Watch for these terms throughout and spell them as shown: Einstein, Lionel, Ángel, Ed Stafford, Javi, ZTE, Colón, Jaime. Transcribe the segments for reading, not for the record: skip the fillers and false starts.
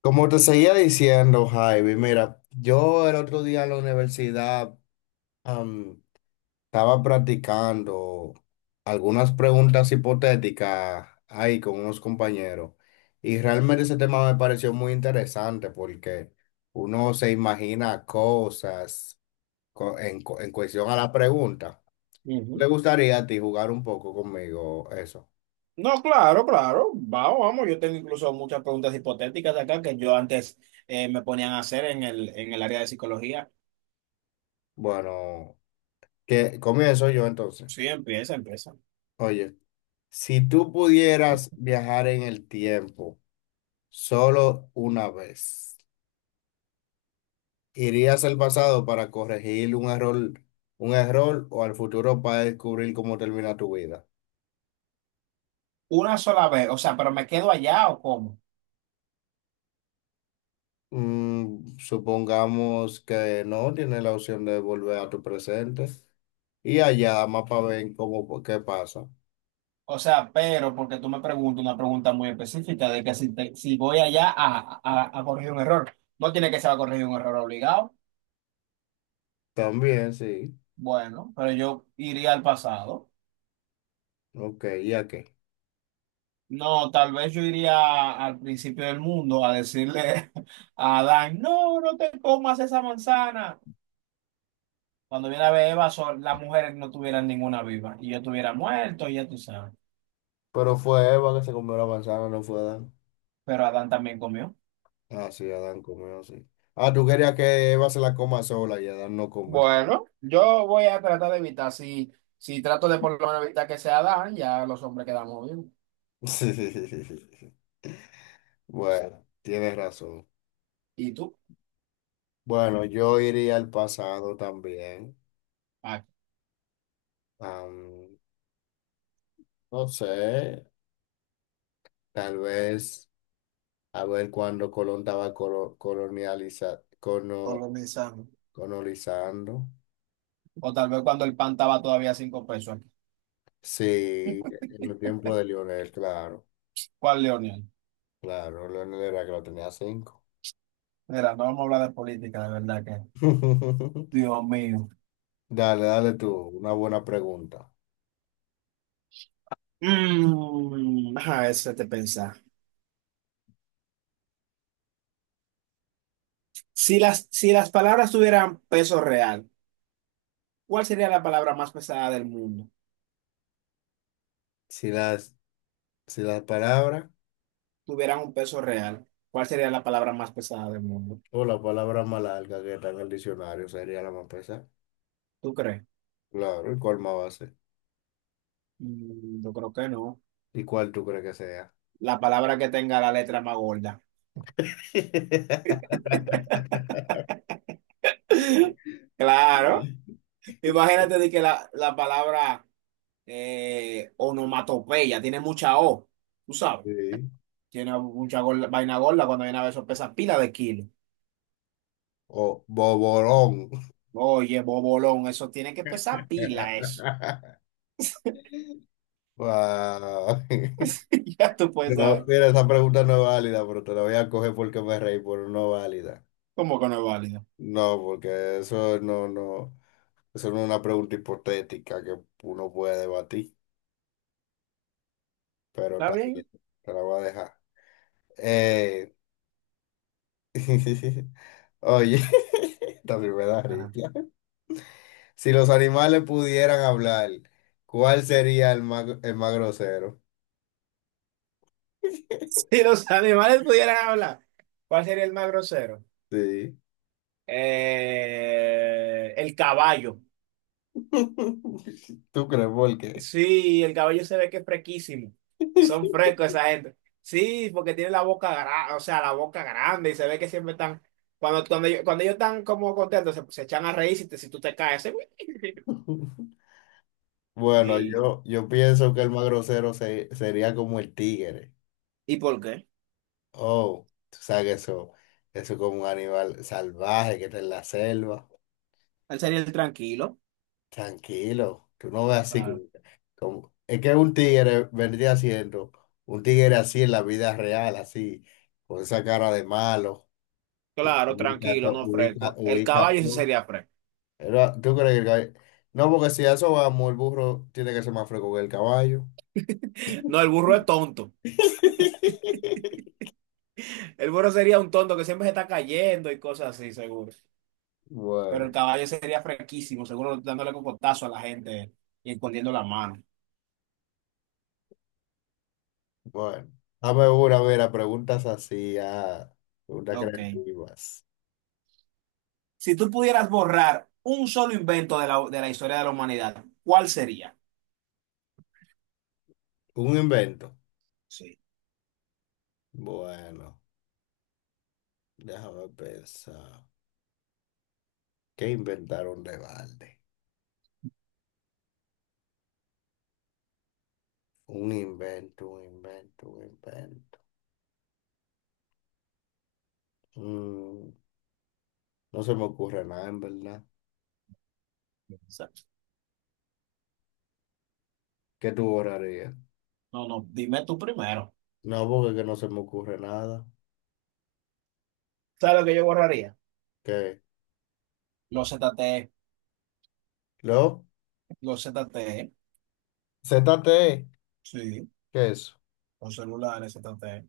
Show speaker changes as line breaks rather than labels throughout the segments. Como te seguía diciendo, Jaime, mira, yo el otro día en la universidad am, estaba practicando algunas preguntas hipotéticas ahí con unos compañeros y realmente ese tema me pareció muy interesante porque uno se imagina cosas en cuestión a la pregunta. ¿Te
Ujú.
gustaría a ti jugar un poco conmigo eso?
No, claro, claro. Vamos, vamos. Yo tengo incluso muchas preguntas hipotéticas de acá que yo antes me ponían a hacer en en el área de psicología.
Bueno, que comienzo yo entonces.
Sí, empieza, empieza.
Oye. Si tú pudieras viajar en el tiempo solo una vez, ¿irías al pasado para corregir un error o al futuro para descubrir cómo termina tu vida?
Una sola vez, o sea, ¿pero me quedo allá o cómo?
Mm, supongamos que no, tienes la opción de volver a tu presente y allá más para ver cómo, qué pasa.
O sea, pero porque tú me preguntas una pregunta muy específica de que si, si voy allá a corregir un error, no tiene que ser a corregir un error obligado.
También, sí.
Bueno, pero yo iría al pasado.
Ok, ¿y a qué?
No, tal vez yo iría al principio del mundo a decirle a Adán, no, no te comas esa manzana. Cuando viene a ver Eva, las mujeres no tuvieran ninguna viva y yo estuviera muerto, ya tú sabes.
Pero fue Eva que se comió la manzana, no fue Adán.
Pero Adán también comió.
Ah, sí, Adán comió, sí. Ah, tú querías que Eva se la coma sola y Adán no come.
Bueno, yo voy a tratar de evitar, si, si trato de por lo menos evitar que sea Dan, ya los hombres quedamos bien.
Sí. Bueno, tienes razón.
¿Y tú?
Bueno, yo iría al pasado también.
Ah,
Am, no sé, tal vez a ver cuando Colón estaba
con los mensajes.
colonizando.
O tal vez cuando el pan estaba todavía a cinco pesos.
Sí, en el tiempo de Lionel, claro.
¿Cuál, Leonel?
Claro, Lionel era que lo tenía cinco.
Mira, no vamos a hablar de política, de verdad que. Dios mío.
Dale, dale tú, una buena pregunta.
Mm, a ver, si te pensar. Si las palabras tuvieran peso real, ¿cuál sería la palabra más pesada del mundo?
Si las, si la palabra
Tuvieran un peso real, ¿cuál sería la palabra más pesada del mundo?
o la palabra más larga que está en el diccionario sería la más pesada.
¿Tú crees?
Claro, ¿y cuál más va a ser?
Mm, yo creo que no.
¿Y cuál tú crees que sea?
La palabra que tenga la letra más gorda. Claro. Imagínate de que la palabra onomatopeya tiene mucha O, tú sabes.
Sí.
Tiene mucha vaina gorda cuando viene a ver eso pesa pila de kilos.
O boborón.
Oye, bobolón, eso tiene que pesar pila, eso.
Wow.
Ya tú puedes
No,
saber
mira, esa pregunta no es válida, pero te la voy a coger porque me reí, pero no es válida.
cómo que no es válido.
No, porque eso no, no. Esa es una pregunta hipotética que uno puede debatir, pero
¿Está
también
bien?
te la voy a dejar. Eh, oye, también me da
Ajá.
risa. Si los animales pudieran hablar, ¿cuál sería el más grosero?
Si los animales pudieran hablar, ¿cuál sería el más grosero?
Sí.
El caballo.
¿Tú crees por qué?
Sí, el caballo se ve que es frequísimo. Son frescos esa gente. Sí, porque tiene la boca grande, o sea, la boca grande y se ve que siempre están, cuando ellos están como contentos, se echan a reír si, si tú te caes.
Bueno,
Sí.
yo pienso que el más grosero sería como el tigre.
¿Y por qué?
Oh, tú sabes que eso es como un animal salvaje que está en la selva.
Él sería el tranquilo.
Tranquilo, tú no ves así como, es que un tigre vendría siendo un tigre así en la vida real, así, con esa cara de malo, y que
Claro,
ubica
tranquilo,
todo,
no
ubica,
fresco. El
ubica
caballo sí
todo.
sería fresco.
Pero, ¿tú crees que el caballo? No, porque si a eso vamos, el burro tiene que ser más fresco que el caballo.
No, el burro es tonto. El burro sería un tonto que siempre se está cayendo y cosas así, seguro. Pero
Bueno,
el caballo sería fresquísimo, seguro dándole cocotazo a la gente y escondiendo la mano.
bueno. Dame una, mira, preguntas así, ah, preguntas
Ok.
creativas.
Si tú pudieras borrar un solo invento de de la historia de la humanidad, ¿cuál sería?
Un invento.
Sí.
Bueno, déjame pensar. ¿Qué inventaron de balde? Un invento, un invento, un invento. Mm, no se me ocurre nada, en verdad.
Exacto.
¿Qué tú borrarías?
No, no, dime tú primero.
No, porque que no se me ocurre nada.
¿Sabes lo que yo borraría?
¿Qué?
Los ZTE,
¿Lo?
los ZTE.
Z ZTE.
Sí,
¿Qué es eso?
los celulares ZTE.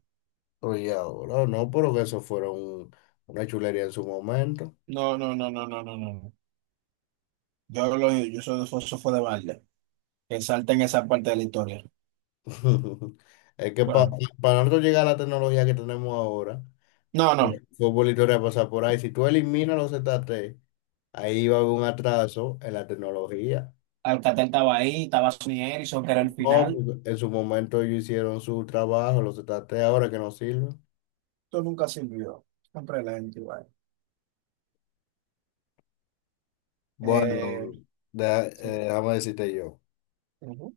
Oye, ahora no, pero que eso fuera una chulería en su momento.
No, no, no, no, no, no, no, no. Yo lo yo soy eso fue de balde. Que salten esa parte de la historia.
Es que
Bueno,
para nosotros llegar a la tecnología que tenemos ahora,
no, no.
fue por historia pasa por ahí. Si tú eliminas los Z ZTE, ahí va a haber un atraso en la tecnología.
Alcatel estaba ahí, estaba Sonny Erickson, que era el
No, pues,
final.
en su momento ellos hicieron su trabajo, los trataste ahora que no sirven.
Esto nunca sirvió. Siempre la gente igual.
Bueno,
Eh, sí.
déjame decirte yo.
Ujú.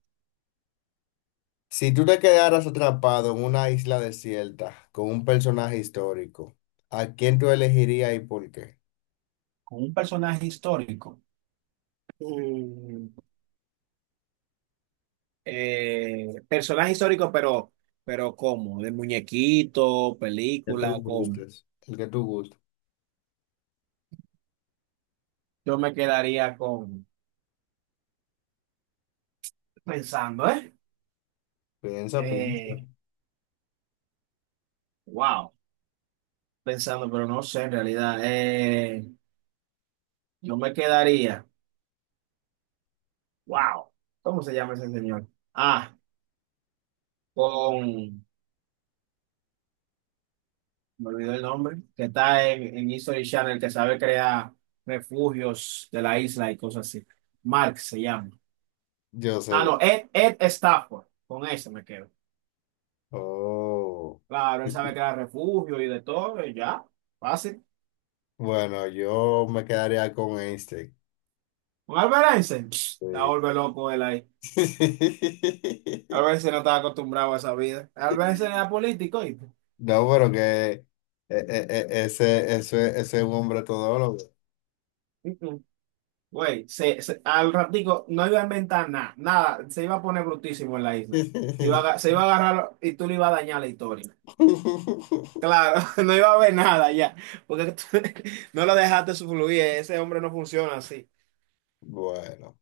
Si tú te quedaras atrapado en una isla desierta con un personaje histórico, ¿a quién tú elegirías y por qué?
Con un personaje histórico. Mm, personaje histórico, pero ¿cómo? ¿De muñequito,
Que tú
película, cómo?
gustes. El que tú gustes.
Yo me quedaría con pensando, ¿eh?
Piensa, piensa.
Eh, wow, pensando, pero no sé en realidad. Yo me quedaría. Wow, ¿cómo se llama ese señor? Ah, con, me olvidó el nombre, que está en History Channel, que sabe crear refugios de la isla y cosas así. Mark se llama.
Yo
Ah,
sé.
no, Ed, Ed Stafford, con ese me quedo.
Oh.
Claro, él sabe crear refugio y de todo, y ya, fácil.
Bueno, yo me quedaría con Einstein.
Un alberense, pss, la
Sí.
vuelve loco él ahí. Alberense no estaba acostumbrado a esa vida. Alberense era político y...
No, pero que eh, ese, ese es un hombre todólogo.
Güey, al ratico no iba a inventar nada, nada, se iba a poner brutísimo en la isla. Se iba a, se iba a agarrar y tú le ibas a dañar la historia. Claro, no iba a haber nada ya, porque tú no lo dejaste fluir, ese hombre no funciona así.
Bueno.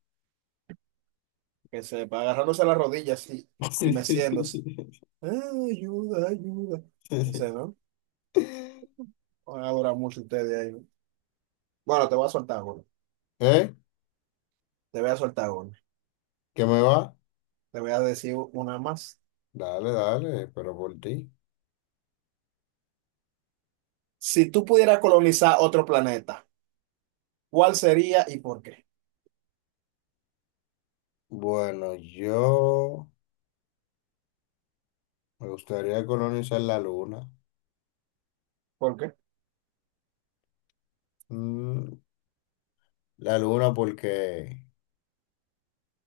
Que sepa, agarrándose las rodillas así y meciéndose. "Ay, ayuda, ayuda. No sé, ¿no? Van a durar mucho ustedes ahí. ¿No? Bueno, te voy a soltar uno,
¿Eh?
te voy a soltar uno,
¿Qué me va?
te voy a decir una más.
Dale, dale, pero por ti.
Si tú pudieras colonizar otro planeta, ¿cuál sería y por qué?
Bueno, yo me gustaría colonizar la luna.
¿Por qué?
Mm, la luna porque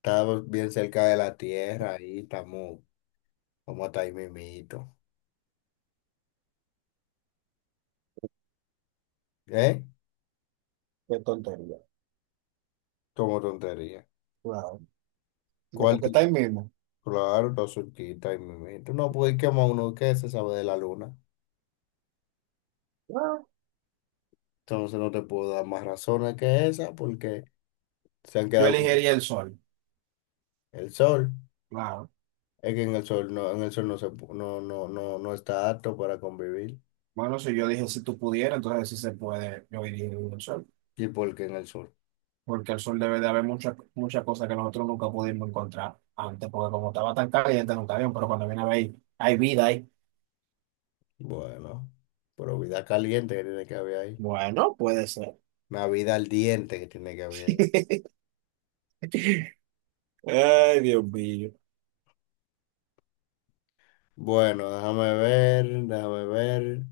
estamos bien cerca de la Tierra y estamos como hasta ahí mismito. ¿Eh?
Qué tontería.
Como tontería.
Claro. Digo,
¿Cuál
porque
tú?
está ahí mismo.
Claro, está cerquita y me tú no puedes quemar uno que se sabe de la luna.
Claro.
Entonces no te puedo dar más razones que esa porque se han
Yo
quedado con
elegiría el sol.
el sol.
Claro.
Es que en el sol no, en el sol no se no está apto para convivir.
Bueno, si yo dije si tú pudieras, entonces si se puede, yo elegiría el sol.
¿Y por qué en el sol?
Porque el sol debe de haber muchas muchas cosas que nosotros nunca pudimos encontrar antes, porque como estaba tan caliente, nunca había, pero cuando viene a ver, hay vida ahí.
Bueno, pero vida caliente que tiene que haber ahí.
Bueno, puede ser.
Una vida al diente que tiene que haber ahí.
Ay, Dios mío.
Bueno, déjame ver, déjame ver,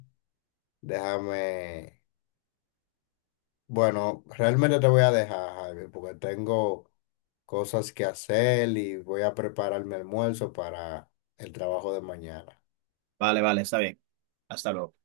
déjame. Bueno, realmente te voy a dejar, Javi, porque tengo cosas que hacer y voy a preparar mi almuerzo para el trabajo de mañana.
Vale, vale, está bien. Hasta luego.